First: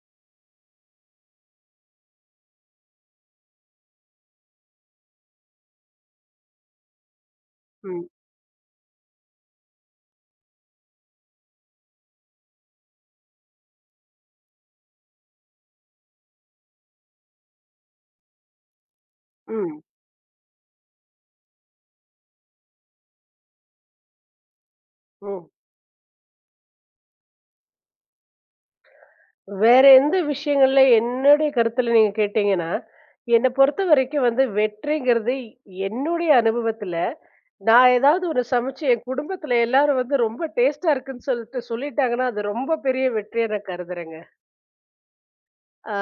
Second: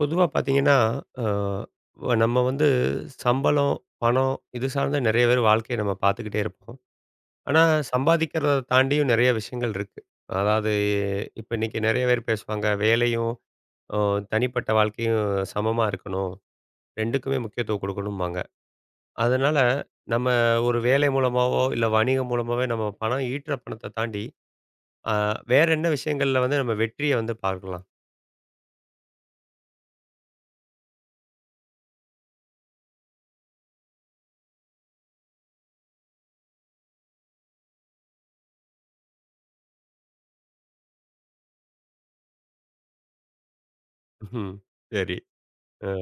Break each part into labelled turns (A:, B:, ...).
A: பொதுவா பார்த்தீங்கன்னா, அ வ நம்ம வந்து சம்பளம், பணம் இது சார்ந்த நெறைய பேர் வாழ்க்கைய நம்ம பார்த்துக்கிட்டே இருப்போம். ஆனா,
B: ம்.
A: சம்பாதிக்கிறத தாண்டியும் நெறைய விஷயங்கள் இருக்கு. அதாவது இப்ப இன்னைக்கு நெறைய பேர் பேசுவாங்க, வேலையும் அ தனிப்பட்ட வாழ்க்கையும் சமமா இருக்கணும். 2க்குமே முக்கியத்துவம் குடுக்கணும்பாங்க. அதனால
B: ம்.
A: நம்ம ஒரு வேலை மூலமாவோ, இல்ல வணிகம் மூலமாவே நம்ம பணம் ஈட்டுற பணத்த தாண்டி, அ
B: ஓ!
A: வேற என்ன விஷயங்கள்ல வந்து நம்ம வெற்றிய வந்து பார்க்கலாம்?
B: வேற எந்த விஷயங்கள்ல என்னுடைய கருத்துல நீங்க கேட்டீங்கன்னா, என்ன பொறுத்த வரைக்கும் வந்து வெற்றிங்கிறது என்னுடைய அனுபவத்துல, நான் ஏதாவது ஒண்ணு சமைச்சு என் குடும்பத்துல எல்லாரும் வந்து ரொம்ப டேஸ்ட்டா இருக்குன்னு சொல்லிட்டாங்கன்னா, அது ரொம்ப பெரிய வெற்றியா நான் கருதுறேங்க.
A: ம். சரி. அ
B: ஆ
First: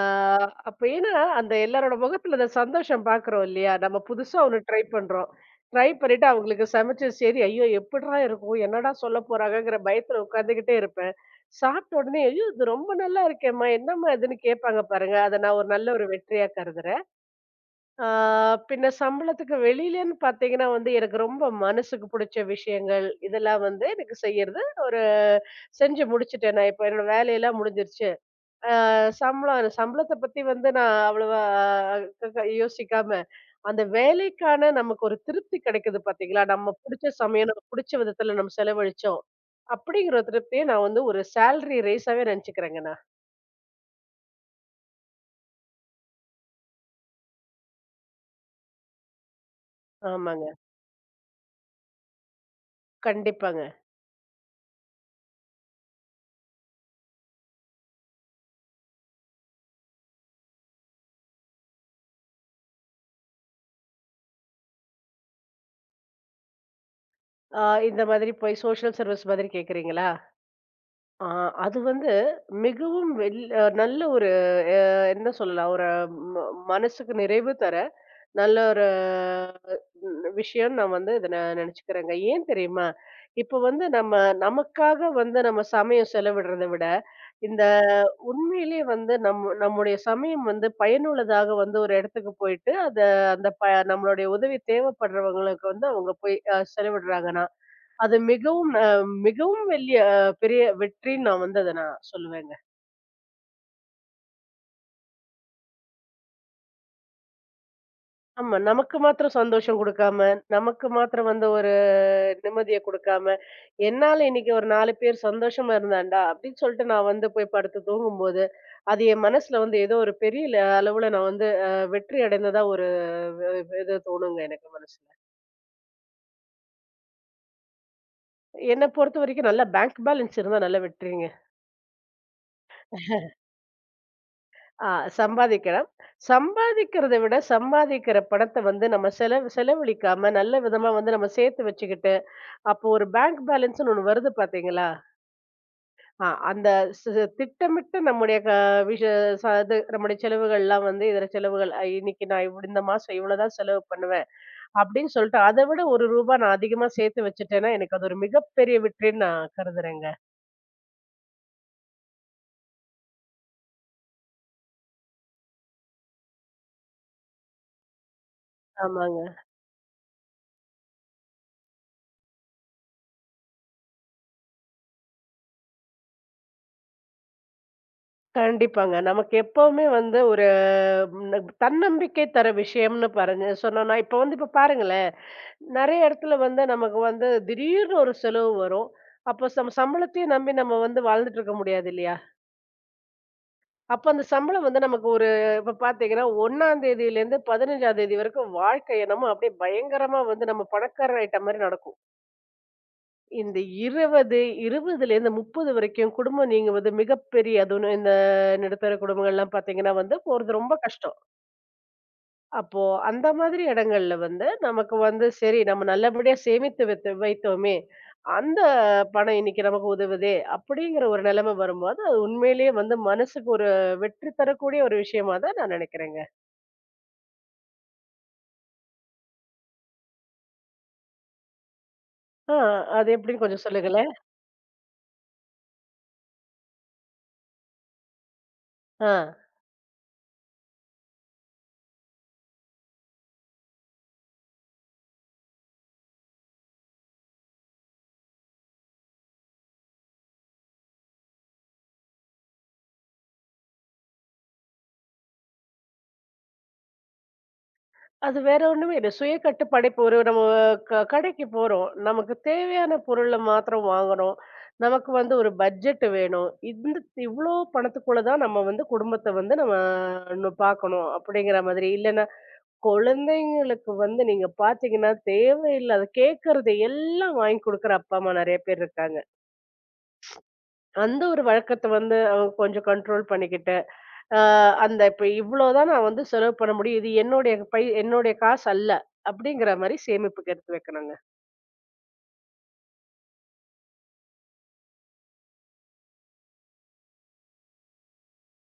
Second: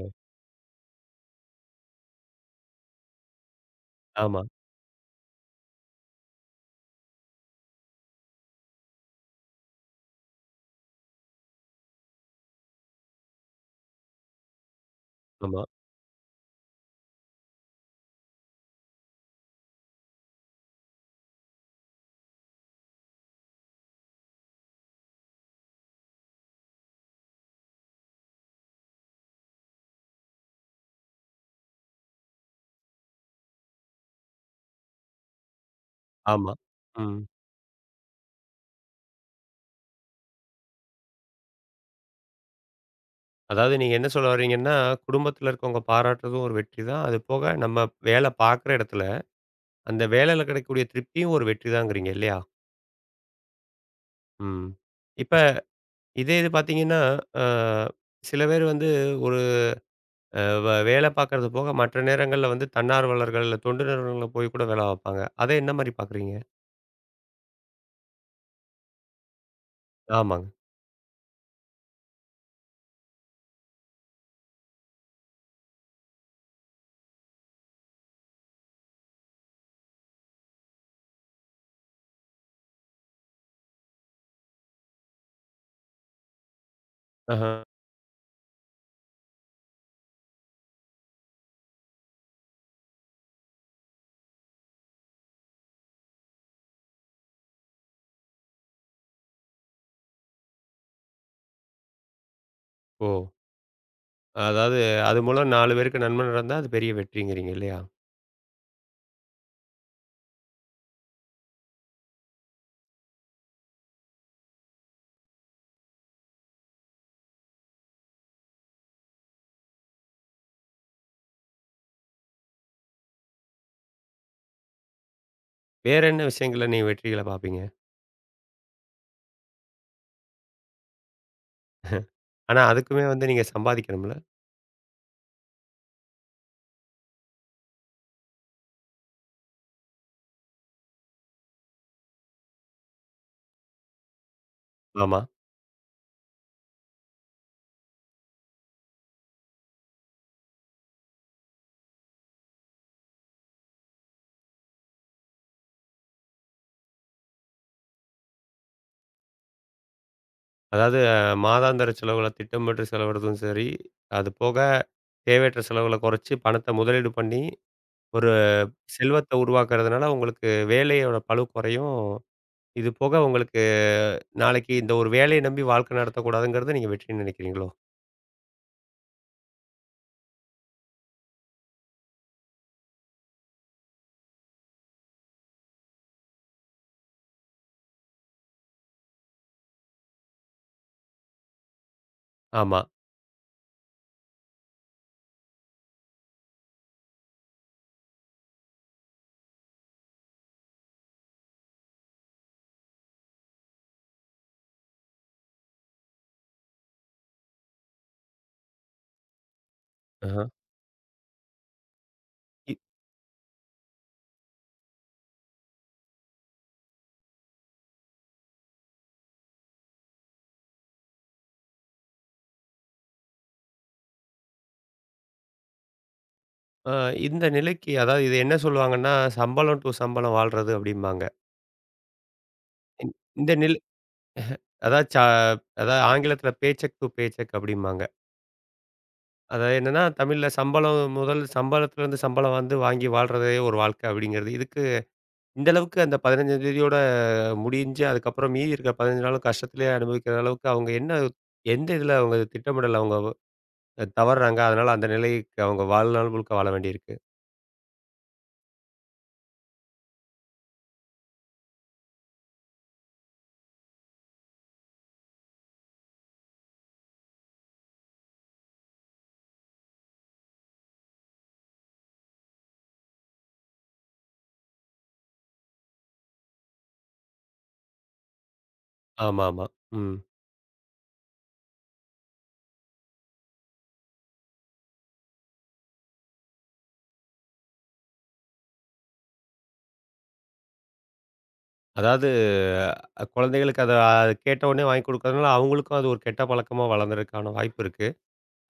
B: அப்ப ஏன்னா, அந்த எல்லாரோட முகத்துல அந்த சந்தோஷம் பார்க்குறோம் இல்லையா? நம்ம புதுசா
A: ஆமா,
B: ஒண்ணு ட்ரை பண்றோம். ட்ரை பண்ணிட்டு அவங்களுக்கு சமைச்சு சரி, ஐயோ! எப்புட்றா இருக்கும்? என்னடா சொல்ல போறாங்கங்கிற பயத்துல உட்காந்துக்கிட்டே இருப்பேன். சாப்பிட்ட உடனே, ஐயோ! இது ரொம்ப நல்லா இருக்கேம்மா! என்னம்மா இதுன்னு கேட்பாங்க பாருங்க. அத நான்
A: ஆமா,
B: ஒரு நல்ல ஒரு வெற்றியா கருதுறேன். ஆ பின்ன சம்பளத்துக்கு வெளியிலன்னு பார்த்தீங்கன்னா வந்து, எனக்கு ரொம்ப மனசுக்கு புடிச்ச விஷயங்கள், இதெல்லாம் வந்து எனக்கு செய்யறது ஒரு செஞ்சு முடிச்சுட்டேன் நான். இப்ப என்னோட வேலையெல்லாம் முடிஞ்சிருச்சு. அ சம்பளத்த பத்தி வந்து நான் அவ்வளவா க க யோசிக்காம, அந்த வேலைக்கான நமக்கு ஒரு திருப்தி கிடைக்குது பார்த்தீங்களா?
A: ஆமா.
B: நம்ம புடிச்ச
A: ம்.
B: சமயம், நமக்கு புடிச்ச விதத்துல நம்ம செலவழிச்சோம். அப்படிங்கிற திருப்திய நான் வந்து ஒரு சேலரி ரைஸாவே நெனச்சுக்கிறேங்க நான்.
A: அதாவது நீங்க என்ன சொல்ல வர்றீங்கன்னா, குடும்பத்தில இருக்கவங்க பாராட்டுறதும் ஒரு வெற்றி தான். அது போக நம்ம வேலை பார்க்குற இடத்துல, அந்த
B: ஆமாங்க.
A: வேலையில கிடைக்கக்கூடிய திருப்தியும் ஒரு வெற்றி தாங்கிறீங்க இல்லையா?
B: கண்டிப்பாங்க.
A: ம். இப்ப இதே இது பார்த்தீங்கன்னா, அ சில பேர் வந்து ஒரு அ வ வேலை பார்க்கறது போக மற்ற நேரங்கள்ல வந்து தன்னார்வலர்கள், இல்ல தொண்டு நிறுவனங்கள்ல போய் கூட வேலை பார்ப்பாங்க. அத என்ன மாரி பார்க்குறீங்க?
B: ஆ இந்த மாதிரி போய் சோஷியல் சர்வீஸ் மாதிரி கேட்கிறீங்களா?
A: ஆமாங்க.
B: ஆ அது வந்து மிகவும் நல்ல ஒரு அ என்ன சொல்லலாம்? ஒரு ம மனசுக்கு நிறைவு தர நல்ல ஒரு விஷயம் நான் வந்து இத நான் நினைச்சுக்கிறேங்க. ஏன் தெரியுமா? இப்ப வந்து நம்ம நமக்காக வந்து நம்ம சமயம் செலவிடுறத விட,
A: ஆஹா.
B: இந்த உண்மையிலேயே வந்து நம்முடைய சமயம் வந்து பயனுள்ளதாக வந்து ஒரு இடத்துக்கு போயிட்டு, அந்த ப நம்மளுடைய உதவி தேவைப்படுறவங்களுக்கு வந்து அவங்க போய் செலவிடுறாங்கன்னா, அது மிகவும் மிகவும் பெரிய வெற்றின்னு நான் வந்து அத நான் சொல்லுவேங்க.
A: ஓ! அதாவது அது மூலம் 4 பேருக்கு நன்மை நடந்தா அது பெரிய வெற்றிங்கிறீங்க இல்லையா?
B: ஆமா. நமக்கு மாத்திரம் சந்தோஷம் குடுக்காம, நமக்கு மாத்திரம் வந்து ஒரு நிம்மதிய குடுக்காம, "என்னால இன்னைக்கு ஒரு 4 பேர் சந்தோஷமா இருந்தான்டா" அப்படின்னு சொல்லிட்டு நான் வந்து போய் படுத்து தூங்கும்போது, அது என் மனசுல வந்து ஏதோ ஒரு பெரிய அளவுல நான் வந்து வெற்றி அடைந்ததா ஒரு வ இது தோணுங்க எனக்கு மனசுல.
A: வேற என்ன விஷயங்கள்ல நீங்க வெற்றிகள பார்ப்பீங்க?
B: என்ன பொறுத்தவரைக்கும் நல்லா பேங்க் பேலன்ஸ் இருந்தா நல்ல வெற்றிங்க.
A: ஆனா அதுக்குமே வந்து நீங்க சம்பாதிக்கணும்ல?
B: ஆ சம்பாதிக்கிறேன். சம்பாதிக்கிறத விட சம்பாதிக்கிற பணத்த வந்து நம்ம செலவழிக்காம நல்ல விதமா வந்து நம்ம சேர்த்து வச்சுக்கிட்டு, அப்போ ஒரு பேங்க் பேலன்ஸ்ன்னு ஒண்ணு வருது பார்த்தீங்களா?
A: ஆமா.
B: அந்த சி சி திட்டமிட்டு நம்முடைய விஷ இது நம்முடைய செலவுகள்லாம் வந்து இதர செலவுகள். இன்னைக்கு நான் இந்த மாசம் இவ்வளோதான் செலவு பண்ணுவேன். அப்படின்னு சொல்லிட்டு அத விட ரூ. 1 நான் அதிகமா சேர்த்து வச்சுட்டேன்னா, எனக்கு அது ஒரு மிகப்பெரிய வெற்றின்னு நான் கருதுறேங்க.
A: அதாவது மாதாந்திர செலவுகள திட்டமிட்டு செலவிடுறதும் சரி, அது போக தேவையற்ற செலவுகள குறைச்சு பணத்த முதலீடு பண்ணி, ஒரு
B: ஆமாங்க.
A: செல்வத்த உருவாக்குறதுனால உங்களுக்கு வேலையோட பளு குறையும். இது போக உங்களுக்கு நாளைக்கு இந்த ஒரு வேலைய நம்பி வாழ்க்கை நடத்தக்கூடாதுங்கிறது நீங்க வெற்றின்னு நினைக்கிறீங்களோ?
B: கண்டிப்பாங்க. நமக்கு எப்பவுமே வந்து ஒரு தன்னம்பிக்கை தர விஷயம்னு பாருங்க சொன்னோம்னா, இப்ப வந்து இப்ப பாருங்களேன், நெறைய இடத்துல வந்து நமக்கு வந்து திடீர்னு ஒரு செலவு வரும். அப்ப சம்பளத்தையும் நம்பி நம்ம வந்து வாழ்ந்துட்டு இருக்க முடியாது இல்லையா?
A: ஆமா.
B: அப்ப அந்த சம்பளம் வந்து நமக்கு ஒரு இப்ப பாத்தீங்கன்னா 1ஆம் தேதியிலேருந்து 15ஆம் தேதி வரைக்கும் வாழ்க்கை என்னமோ அப்படியே பயங்கரமா வந்து நம்ம பணக்காரர் ஆயிட்ட மாரி நடக்கும். இந்த 20 20லேருந்து 30 வரைக்கும் குடும்பம் நீங்க வந்து மிகப்பெரிய அதுவும் இந்த நடுத்தர குடும்பங்கள்லாம் பாத்தீங்கன்னா வந்து
A: ஆஹ.
B: போறது ரொம்ப கஷ்டம்.
A: இ
B: அப்போ அந்த மாதிரி இடங்கள்ல வந்து நமக்கு வந்து சரி நம்ம நல்லபடியா சேமித்து வைத்தோமே அந்த பணம் இன்னைக்கு நமக்கு உதவுதே அப்படிங்கிற ஒரு நிலைமை வரும்போது அது உண்மையிலேயே வந்து மனசுக்கு ஒரு வெற்றி தரக்கூடிய ஒரு விஷயமா தான் நான் நினைக்கிறேங்க.
A: அ இந்த நிலைக்கு அதாவது இது என்ன சொல்லுவாங்கன்னா, சம்பளம் டூ சம்பளம் வாழ்றது அப்டிம்பாங்க.
B: ஆ
A: இந்
B: அது எப்படின்னு
A: இந்த
B: கொஞ்சம்
A: நில்
B: சொல்லுங்களேன்.
A: அதாவது அதாவது ஆங்கிலத்தில paycheck to paycheck அப்டிம்பாங்க.
B: ஆ
A: அதாவது என்னன்னா, தமிழ்ல சம்பளம் முதல் சம்பளத்திலேருந்து சம்பளம் வந்து வாங்கி வாழ்றதே ஒரு வாழ்க்கை அப்படிங்கிறது. இதுக்கு இந்த அளவுக்கு அந்த 15ஆம் தேதியோட முடிஞ்சு, அதுக்கப்புறம் மீதி இருக்கிற 15 நாளும் கஷ்டத்திலேயே அனுபவிக்கிற அளவுக்கு அவங்க என்ன எந்த இதில அவங்க திட்டமிடல் அவங்க தவறுறாங்க. அதனால அந்த நிலைக்கு அவங்க வாழ்நாள் முழுக்க வாழ வேண்டியிருக்கு.
B: அது வேற ஒண்ணுமே இல்ல. சுய கட்டுப்பாடு இப்போ ஒரு நம்ம கடைக்கு போறோம். நமக்கு தேவையான பொருள மாத்திரம் வாங்குறோம். நமக்கு வந்து ஒரு பட்ஜெட் வேணும். இந்த இவ்ளோ பணத்துக்குள்ள தான் நம்ம வந்து குடும்பத்த வந்து நம்ம பார்க்கணும் அப்படிங்கிற மாதிரி. இல்லன்னா குழந்தைங்களுக்கு வந்து நீங்க பார்த்தீங்கன்னா, தேவையில்லாத கேட்கறது எல்லாம் வாங்கி குடுக்குற அப்பா, அம்மா நெறைய பேர் இருக்காங்க.
A: ஆமாமா. ம்.
B: அந்த ஒரு வழக்கத்த வந்து அவங்க கொஞ்சம் கண்ட்ரோல் பண்ணிக்கிட்டு, அ அந்த இப்ப இவ்வளோதான் நான் வந்து செலவு பண்ண முடியும். இது என்னுடைய என்னுடைய காசு அல்ல. அப்படிங்கிற மாரி சேமிப்புக்கு எடுத்து வைக்கணுங்க.
A: அதாவது குழந்தைகளுக்கு அத கேட்ட உடனே வாங்கி கொடுக்கறதுனால, அவங்களுக்கும் அது ஒரு கெட்ட பழக்கமா வளர்ந்ததுக்கான வாய்ப்பு இருக்கு.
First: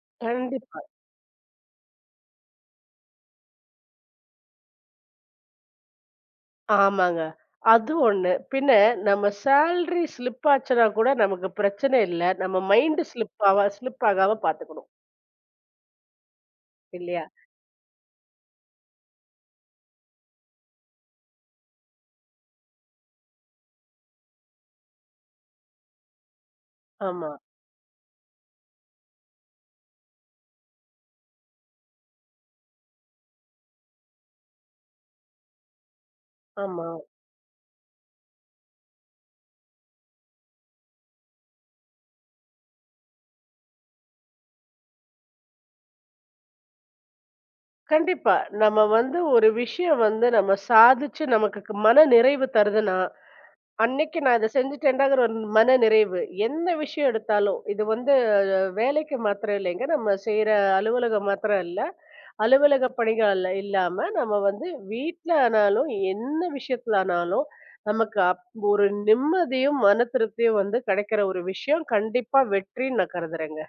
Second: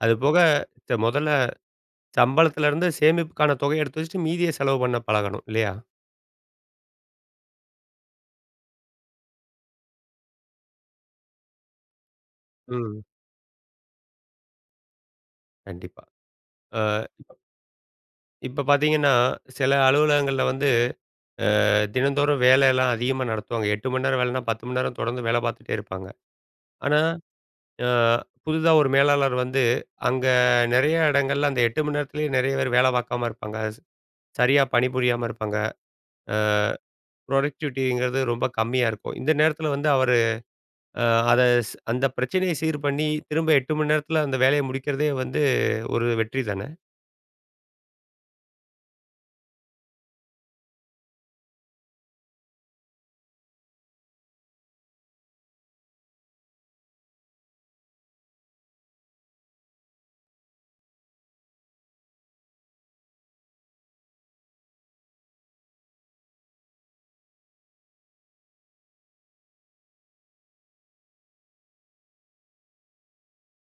A: அது போக
B: கண்டிப்பா.
A: முதல்ல சம்பளத்திலேருந்து சேமிப்புக்கான தொகைய எடுத்து வச்சுட்டு மீதிய செலவு பண்ண பழகணும். இல்லையா?
B: ஆமாங்க. அது ஒண்ணு. பின்ன நம்ம சேலரி ஸ்லிப் ஆச்சுனா கூட நமக்கு பிரச்சனை இல்ல. நம்ம
A: ம்.
B: மைண்ட் ஸ்லிப் ஸ்லிப் ஆகாம பார்த்துக்கணும்.
A: கண்டிப்பா. அ
B: இல்லையா?
A: இப்ப பார்த்தீங்கன்னா, சில அலுவலகங்கள்ல வந்து தினந்தோறும் வேலையெல்லாம் அதிகமா நடத்துவாங்க. 8 மணி நேரம் வேலைன்னா 10 மணி நேரம் தொடர்ந்து வேலை பார்த்துட்டே இருப்பாங்க. ஆனா,
B: ஆமா,
A: அ புதிதா ஒரு மேலாளர் வந்து அங்க நெறைய இடங்கள்ல அந்த 8 மணி நேரத்திலேயே நெறைய பேர் வேலை பார்க்காம இருப்பாங்க. சரியா பணிபுரியாம இருப்பாங்க. அ
B: ஆமா.
A: புரொடக்டிவிட்டிங்கிறது ரொம்ப கம்மியா இருக்கும். இந்த நேரத்தில வந்து அவரு அ அத ஸ் அந்த பிரச்சனைய சீர் பண்ணி திரும்ப 8 மணி நேரத்தில அந்த வேலைய முடிக்கிறதே வந்து ஒரு வெற்றி தானே!
B: கண்டிப்பா. நம்ம வந்து ஒரு விஷயம் வந்து நம்ம சாதிச்சு நமக்கு மன நிறைவு தருதுன்னா, அன்னைக்கு நான் இத செஞ்சுட்டேன்டாங்கிற ஒரு மன நிறைவு. எந்த விஷயம் எடுத்தாலும், இது வந்து வேலைக்கு மாத்திரம் இல்லைங்க. நம்ம செய்ற அலுவலகம் மாத்திரம் இல்ல. அலுவலக பணிகள் இல்லாம நம்ம வந்து வீட்ல ஆனாலும், என்ன விஷயத்துல ஆனாலும், நமக்கு ஒரு நிம்மதியும், மன திருப்தியும் வந்து கிடைக்கிற ஒரு விஷயம் கண்டிப்பா வெற்றின்னு நான் கருதுறேங்க.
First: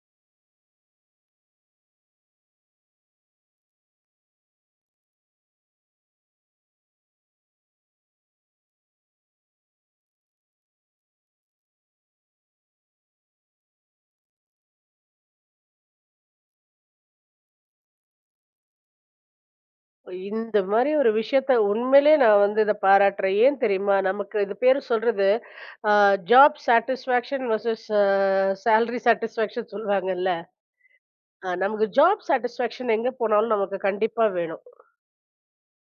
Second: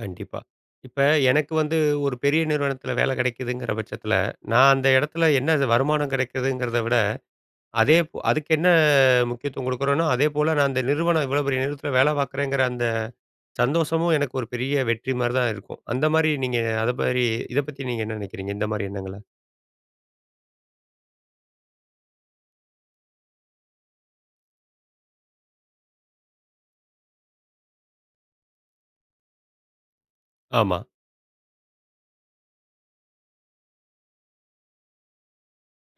A: கண்டிப்பா. இப்ப எனக்கு வந்து ஒரு பெரிய நிறுவனத்தில வேலை கிடைக்குதுங்கிற பட்சத்தில, நான் அந்த இடத்துல என்ன வருமானம் கிடைக்குதுங்கிறத விட, அதே போ அதுக்கு என்ன முக்கியத்துவம் கொடுக்குறேனோ, அதே போல நான் அந்த நிறுவனம் இவ்வளோ பெரிய நிறுவனத்தில வேலை பார்க்குறேங்கிற அந்த சந்தோஷமும் எனக்கு ஒரு பெரிய வெற்றி மாரி தான் இருக்கும். அந்த மாரி நீங்க அத மாரி இத பத்தி நீங்க என்ன நினைக்கிறீங்க? இந்த மாரி எண்ணங்கள?
B: இந்த மாரி ஒரு விஷயத்த உண்மையிலேயே நான் வந்து இத பாராட்டுறேன். ஏன் தெரியுமா? நமக்கு இது பேரு சொல்றது, அ job satisfaction versus salary satisfaction சொல்லுவாங்கல்ல.
A: ஆமா.
B: நமக்கு ஜாப் சாட்டிஸ்ஃபேக்ஷன் எங்க போனாலும் நமக்கு கண்டிப்பா வேணும்.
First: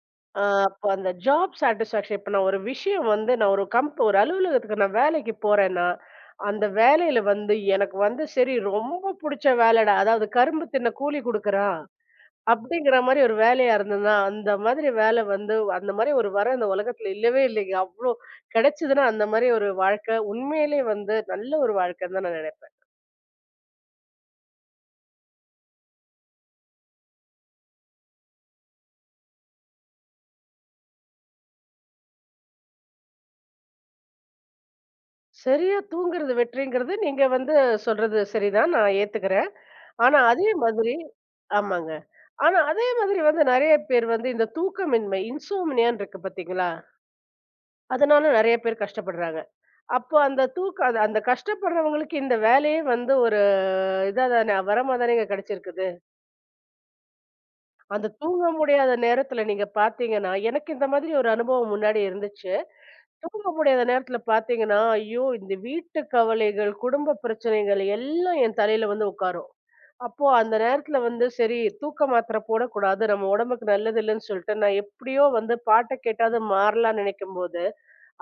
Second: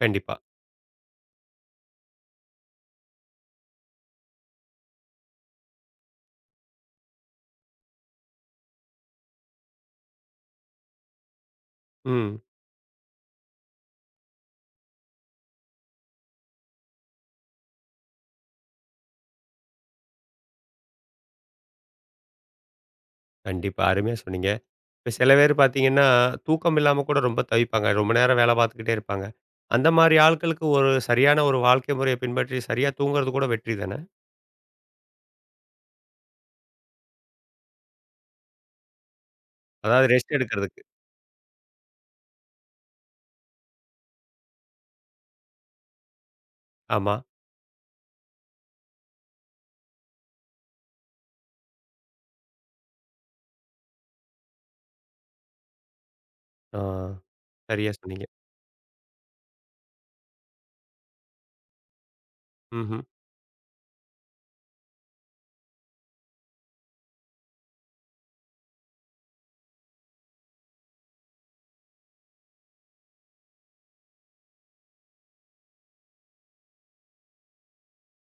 A: கண்டிப்பா.
B: அப்ப அந்த ஜாப் சாட்டிஸ்ஃபேக்ஷன் இப்ப நான் ஒரு விஷயம் வந்து நான் ஒரு ஒரு அலுவலகத்துக்கு நான் வேலைக்கு போறேன்னா, அந்த வேலையில வந்து எனக்கு வந்து சரி ரொம்ப புடிச்ச வேலைடா, அதாவது கரும்பு தின்ன கூலி குடுக்குறான்.
A: ம்.
B: அப்படிங்கிற மாரி ஒரு வேலையா இருந்ததுன்னா, அந்த மாதிரி வேலை வந்து அந்த மாரி ஒரு வரம் இந்த உலகத்துல இல்லவே இல்லைங்க. அவ்ளோ கிடைச்சதுன்னா அந்த மாரி ஒரு வாழ்க்கை உண்மையிலே வந்து நல்ல ஒரு வாழ்க்கைன்னு தான் நான் நினைப்பேன்.
A: கண்டிப்பா. அருமையா சொன்னீங்க. இப்ப சில பேர் பார்த்தீங்கன்னா, தூக்கம் இல்லாம கூட ரொம்ப தவிப்பாங்க. ரொம்ப நேரம் வேலை பார்த்துக்கிட்டே இருப்பாங்க. அந்த மாரி ஆட்களுக்கு ஒரு சரியான ஒரு வாழ்க்கை முறைய பின்பற்றி சரியா தூங்குறது கூட வெற்றி தானே?
B: சரியா தூங்குறது வெற்றிங்கிறது நீங்க வந்து சொல்றது சரிதான். நான் ஏத்துக்கிறேன்.
A: அதாவது
B: ஆனா
A: ரெஸ்ட்
B: அதே
A: எடுக்கிறதுக்கு.
B: மாதிரி ஆமாங்க. ஆனா அதே மாதிரி வந்து நெறைய பேர் வந்து இந்த தூக்கமின்மை, இன்சோம்னியான்னு இருக்கு பார்த்தீங்களா?
A: ஆமா.
B: அதனால நெறைய பேர் கஷ்டப்படுறாங்க. அப்போ அந்த தூக்கம் அந்த அந்த கஷ்டப்படுறவங்களுக்கு இந்த வேலையே வந்து ஒரு இதா தானே வரமா தானேங்க கிடைச்சிருக்கு.
A: ஆ. சரியா
B: அந்த
A: சொன்னீங்க.
B: தூங்க முடியாத நேரத்துல நீங்க பார்த்தீங்கன்னா, எனக்கு இந்த மாதிரி ஒரு அனுபவம் முன்னாடி இருந்துச்சு.
A: ம்ஹ்ம்.
B: தூங்க முடியாத நேரத்துல பார்த்தீங்கன்னா, ஐயோ! இந்த வீட்டு கவலைகள், குடும்ப பிரச்சனைகள் எல்லாம் என் தலையில வந்து உட்காரும். அப்போ அந்த நேரத்துல வந்து சரி தூக்க மாத்திரை போடக்கூடாது. நம்ம உடம்புக்கு நல்லது இல்லன்னு சொல்லிட்டு, நான் எப்படியோ வந்து பாட்ட கேட்டாவது மாறலாம்ன்னு நினைக்கும்போது,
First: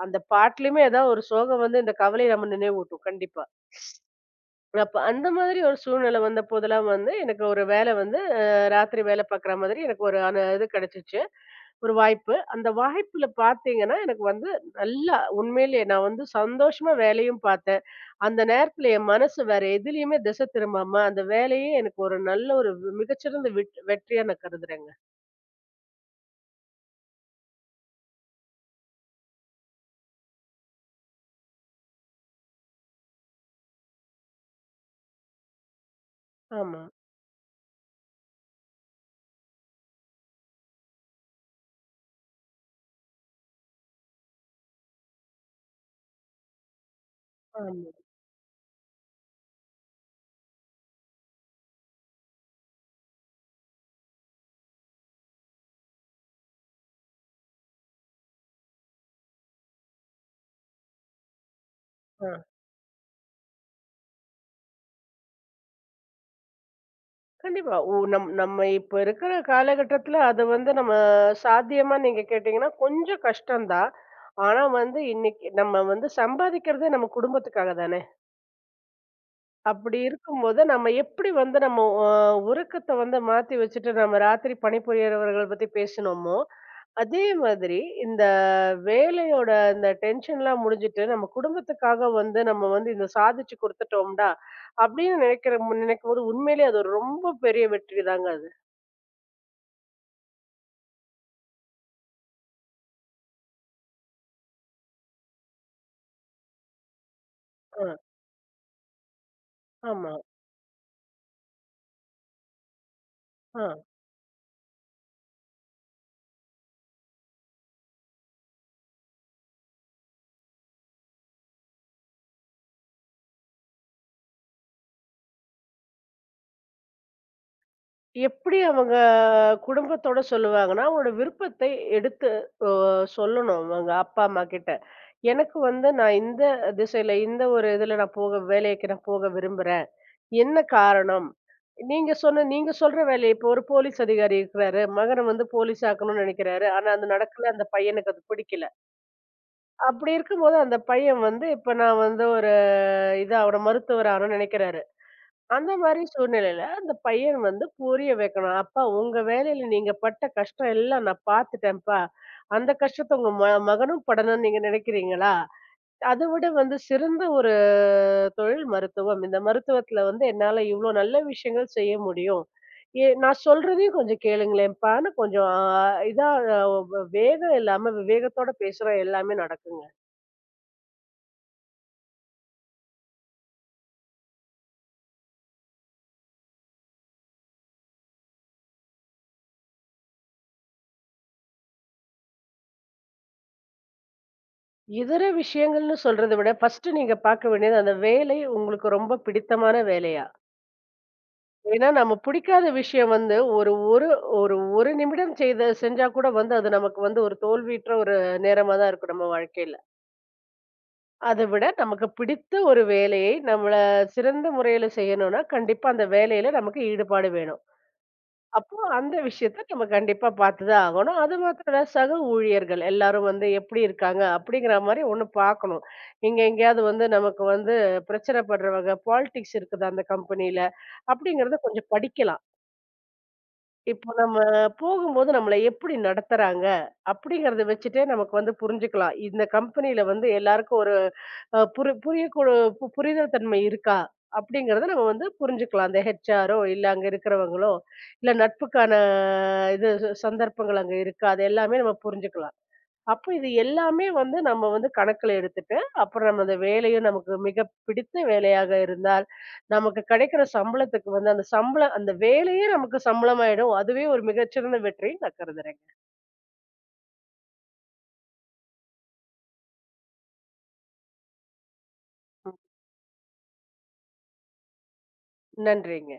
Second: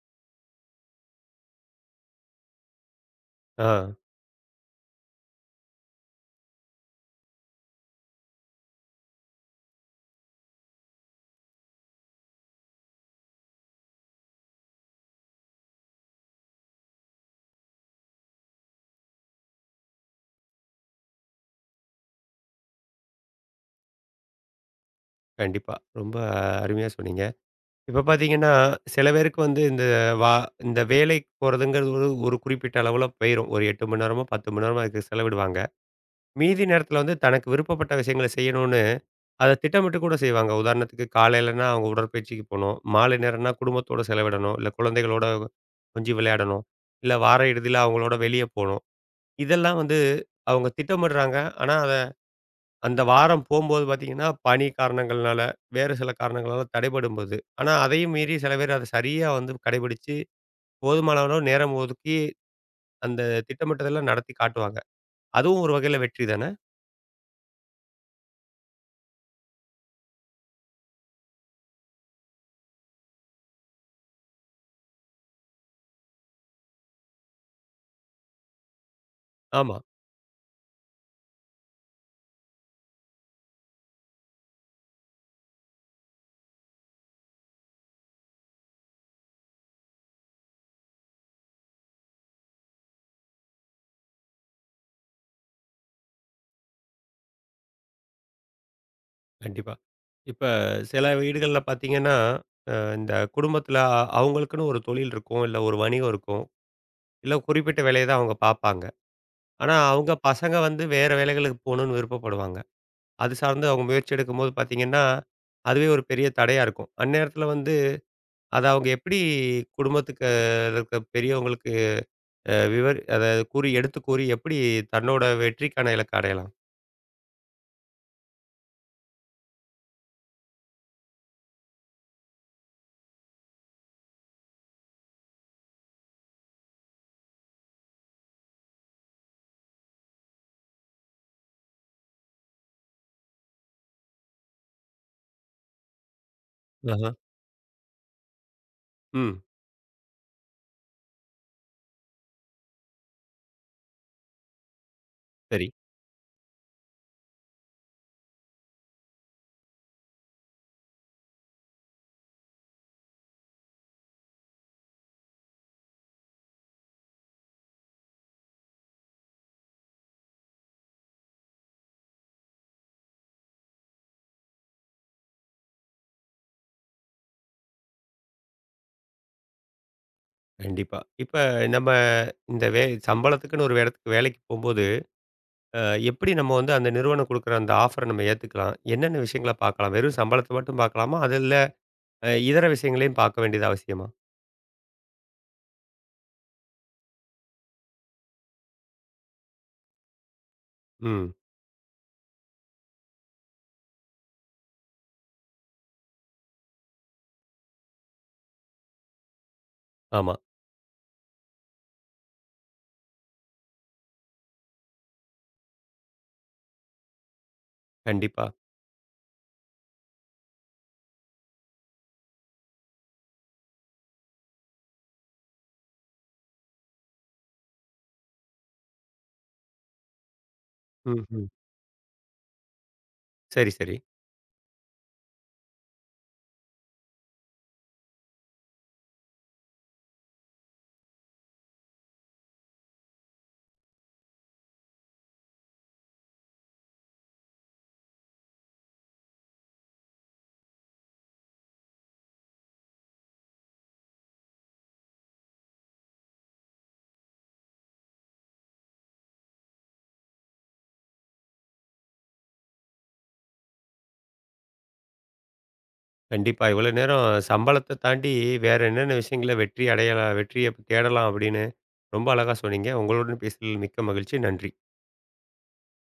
B: அந்த பாட்டுலயுமே ஏதாவது ஒரு சோகம் வந்து இந்த கவலைய நம்ம நினைவூட்டும் கண்டிப்பா.
A: ஆ.
B: அப்ப அந்த மாதிரி ஒரு சூழ்நிலை வந்த போதெல்லாம் வந்து, எனக்கு ஒரு வேலை வந்து ராத்திரி வேலை பார்க்குற மாதிரி எனக்கு ஒரு ஆன இது கிடைச்சுச்சு. ஒரு வாய்ப்பு. அந்த வாய்ப்புல பார்த்தீங்கன்னா, எனக்கு வந்து நல்லா உண்மையிலேயே நான் வந்து சந்தோஷமா வேலையும் பார்த்தேன். அந்த நேரத்துல என் மனசு வேற எதிலயுமே திசை திரும்பாம, அந்த வேலையே எனக்கு ஒரு நல்ல ஒரு மிகச்சிறந்த வெற்றியா நான் கருதுறேங்க.
A: கண்டிப்பா. ரொம்ப அருமையா சொன்னீங்க. இப்ப பார்த்தீங்கன்னா, சில பேருக்கு வந்து இந்த வா இந்த வேலைக்கு போறதுங்கிறது ஒரு ஒரு குறிப்பிட்ட அளவுல போயிரும். ஒரு 8 மணி நேரமோ, 10 மணி நேரமோ அதுக்கு செலவிடுவாங்க. மீதி
B: ஆமா,
A: நேரத்துல வந்து தனக்கு விருப்பப்பட்ட விஷயங்கள செய்யணும்னு, அத திட்டமிட்டு கூட செய்வாங்க. உதாரணத்துக்கு காலையிலனா அவங்க உடற்பயிற்சிக்கு போணும். மாலை நேரம்னா குடும்பத்தோட செலவிடணும். இல்ல குழந்தைகளோட கொஞ்சி விளையாடணும். இல்ல வார இறுதியில
B: ஆமா.
A: அவங்களோட வெளிய போணும். இதெல்லாம் வந்து அவங்க திட்டமிடுறாங்க. ஆனா, அந்த வாரம் போம்போது பார்த்தீங்கன்னா, பணி காரணங்கள்னால, வேறு சில காரணங்களால தடைபடும்போது, ஆனா அதையும் மீறி சில பேர் அத சரியா வந்து கடைபிடிச்சு, போதுமான அளவு நேரம் ஒதுக்கி
B: ஆ.
A: அந்த திட்டமிட்டதெல்லாம் நடத்தி காட்டுவாங்க. அதுவும் ஒரு வகையில வெற்றி தானே?
B: கண்டிப்பா. ஓ நம்ம இப்ப இருக்கிற காலகட்டத்துல அது வந்து நம்ம சாத்தியமா நீங்க கேட்டீங்கன்னா, கொஞ்சம் கஷ்டம் தான். ஆனா வந்து இன்னைக்கு நம்ம வந்து சம்பாதிக்கிறதே நம்ம குடும்பத்துக்காக தானே!
A: ஆமா.
B: அப்படி இருக்கும்போது நம்ம எப்படி வந்து நம்ம அ உறக்கத்த வந்து மாத்தி வச்சுட்டு நம்ம ராத்திரி பணிபுரியறவர்கள பத்தி பேசினோமோ, அதே மாதிரி இந்த வேலையோட இந்த டென்ஷன்லாம் முடிஞ்சுட்டு, நம்ம குடும்பத்துக்காக வந்து நம்ம வந்து இத சாதிச்சு குடுத்துட்டோம்டா! அப்படின்னு நினைக்கும்போது உண்மையிலேயே அது ஒரு ரொம்ப பெரிய வெற்றி தாங்க அது.
A: கண்டிப்பா. இப்ப சில வீடுகள்ல பார்த்தீங்கன்னா, இந்த குடும்பத்தில அவங்களுக்குன்னு ஒரு தொழில் இருக்கும். இல்ல ஒரு வணிகம் இருக்கும். இல்ல குறிப்பிட்ட
B: ஆ,
A: வேலைய தான் அவங்க பார்ப்பாங்க. ஆனா, அவங்க
B: ஆமா.
A: பசங்க வந்து வேற வேலைகளுக்கு போணும்னு விருப்பப்படுவாங்க. அது
B: ஆ.
A: சார்ந்து அவங்க முயற்சி எடுக்கும்போது பார்த்தீங்கன்னா, அதுவே ஒரு பெரிய தடையா இருக்கும். அந்நேரத்தில வந்து அத அவங்க எப்படி குடும்பத்துக்கு இருக்க பெரியவங்களுக்கு அ விவர் அத கூறி எடுத்து கூறி எப்படி தன்னோட வெற்றிக்கான இலக்க அடையலாம்?
B: எப்படி அவங்க குடும்பத்தோட சொல்லுவாங்கன்னா, அவங்களோட விருப்பத்தை எடுத்து அ சொல்லணும் அவங்க அப்பா, அம்மா கிட்ட. எனக்கு வந்து நான் இந்த திசையில, இந்த ஒரு இதுல நான் போக வேலைக்கு நான் போக விரும்புறேன். என்ன காரணம்? நீங்க சொல்ற வேலைய இப்போ ஒரு போலீஸ் அதிகாரி இருக்கிறாரு. மகன வந்து போலீஸ் ஆக்கணும்னு நெனைக்கிறாரு. ஆனா அது
A: ஆஹா.
B: நடக்கல. அந்த பையனுக்கு அது பிடிக்கல.
A: ம்.
B: அப்படி இருக்கும்போது அந்த பையன் வந்து, இப்ப நான் வந்து ஒரு இது ஆவணும் மருத்துவர் ஆகணும்னு நெனைக்கிறாரு.
A: சரி.
B: அந்த மாரி சூழ்நிலையில அந்த பையன் வந்து புரிய வைக்கணும். "அப்பா உங்க வேலையில நீங்க பட்ட கஷ்டம் எல்லாம் நான் பார்த்துட்டேன்ப்பா. அந்த கஷ்டத்த உங்க மகனும் படணும்னு நீங்க நினைக்கிறீங்களா? அத விட வந்து சிறந்த ஒரு தொழில் மருத்துவம். இந்த மருத்துவத்துல வந்து என்னால இவ்ளோ நல்ல விஷயங்கள் செய்ய முடியும். ஏ நான் சொல்றதையும் கொஞ்சம் கேளுங்களேன்ப்பான்னு" கொஞ்சம் இதா வேகம் இல்லாம விவேகத்தோட பேசுனா எல்லாமே நடக்குங்க.
A: கண்டிப்பா. இப்ப நம்ம இந்த சம்பளத்துக்குன்னு ஒரு இடத்துக்கு வேலைக்கு போம்போது, அ எப்படி நம்ம வந்து அந்த நிறுவனம் குடுக்குற அந்த ஆஃபர நம்ம ஏத்துக்கலாம்? என்னென்ன விஷயங்கள பார்க்கலாம்? வெறும் சம்பளத்த மட்டும் பார்க்கலாமா? அது இல்ல இதர விஷயங்களையும் பார்க்க வேண்டியது அவசியமா?
B: இதர விஷயங்கள்னு சொல்றத விட, ஃபர்ஸ்ட்டு நீங்க பார்க்க வேண்டியது அந்த வேலை உங்களுக்கு ரொம்ப பிடித்தமான வேலையா?
A: ம்.
B: ஏன்னா, நம்ம பிடிக்காத விஷயம் வந்து ஒரு ஒரு ஒரு 1 நிமிடம் செஞ்சா கூட வந்து அது நமக்கு வந்து ஒரு தோல்வியுற்ற ஒரு நேரமா தான் இருக்கும் நம்ம வாழ்க்கையில.
A: ஆமா.
B: அத விட நமக்கு பிடித்த ஒரு வேலையை நம்மள சிறந்த முறையில செய்யணும்னா, கண்டிப்பா அந்த வேலையில நமக்கு ஈடுபாடு வேணும்.
A: கண்டிப்பா.
B: அப்போ அந்த விஷயத்த நம்ம கண்டிப்பா பார்த்து தான் ஆகணும். அது மாத்திரம் இல்ல சக ஊழியர்கள் எல்லாரும் வந்து எப்படி இருக்காங்க? அப்படிங்கிற மாரி ஒண்ணு பார்க்கணும். இங்க எங்கேயாவது வந்து நமக்கு வந்து பிரச்சனை படுறவங்க, பாலிடிக்ஸ் இருக்குதா அந்த கம்பெனியில?
A: ம்ஹ்ம்.
B: அப்படிங்கிறத கொஞ்சம் படிக்கலாம்.
A: சரி, சரி.
B: இப்போ நம்ம போகும்போது நம்மள எப்படி நடத்துறாங்க அப்படிங்கறத வச்சுட்டே நமக்கு வந்து புரிஞ்சுக்கலாம். இந்த கம்பெனியில வந்து எல்லாருக்கும் ஒரு அ புரி புரியக்கூட புரிதல் தன்மை இருக்கா? அப்படிங்கறத நம்ம வந்து புரிஞ்சுக்கலாம். அந்த ஹெச்ஆரோ, இல்ல அங்க இருக்கிறவங்களோ, இல்ல நட்புக்கான இது சந்தர்ப்பங்கள் அங்க இருக்கா? அது எல்லாமே நம்ம புரிஞ்சுக்கலாம். அப்ப இது எல்லாமே வந்து நம்ம வந்து கணக்குல எடுத்துட்டு, அப்புறம் நம்ம அந்த வேலையும் நமக்கு மிக பிடித்த வேலையாக இருந்தால், நமக்கு கிடைக்கிற சம்பளத்துக்கு வந்து அந்த சம்பளம் அந்த வேலையே நமக்கு சம்பளமாயிடும். அதுவே ஒரு மிகச்சிறந்த வெற்றின்னு நான் கருதுறேன்.
A: கண்டிப்பா. இவ்வளோ நேரம் சம்பளத்த தாண்டி வேற என்னென்ன விஷயங்கள்ல வெற்றி அடையலாம்? வெற்றிய தேடலாம் அப்படின்னு ரொம்ப அழகா சொன்னீங்க. உங்களுடன் பேசியதில் மிக்க மகிழ்ச்சி. நன்றி.
B: நன்றிங்க.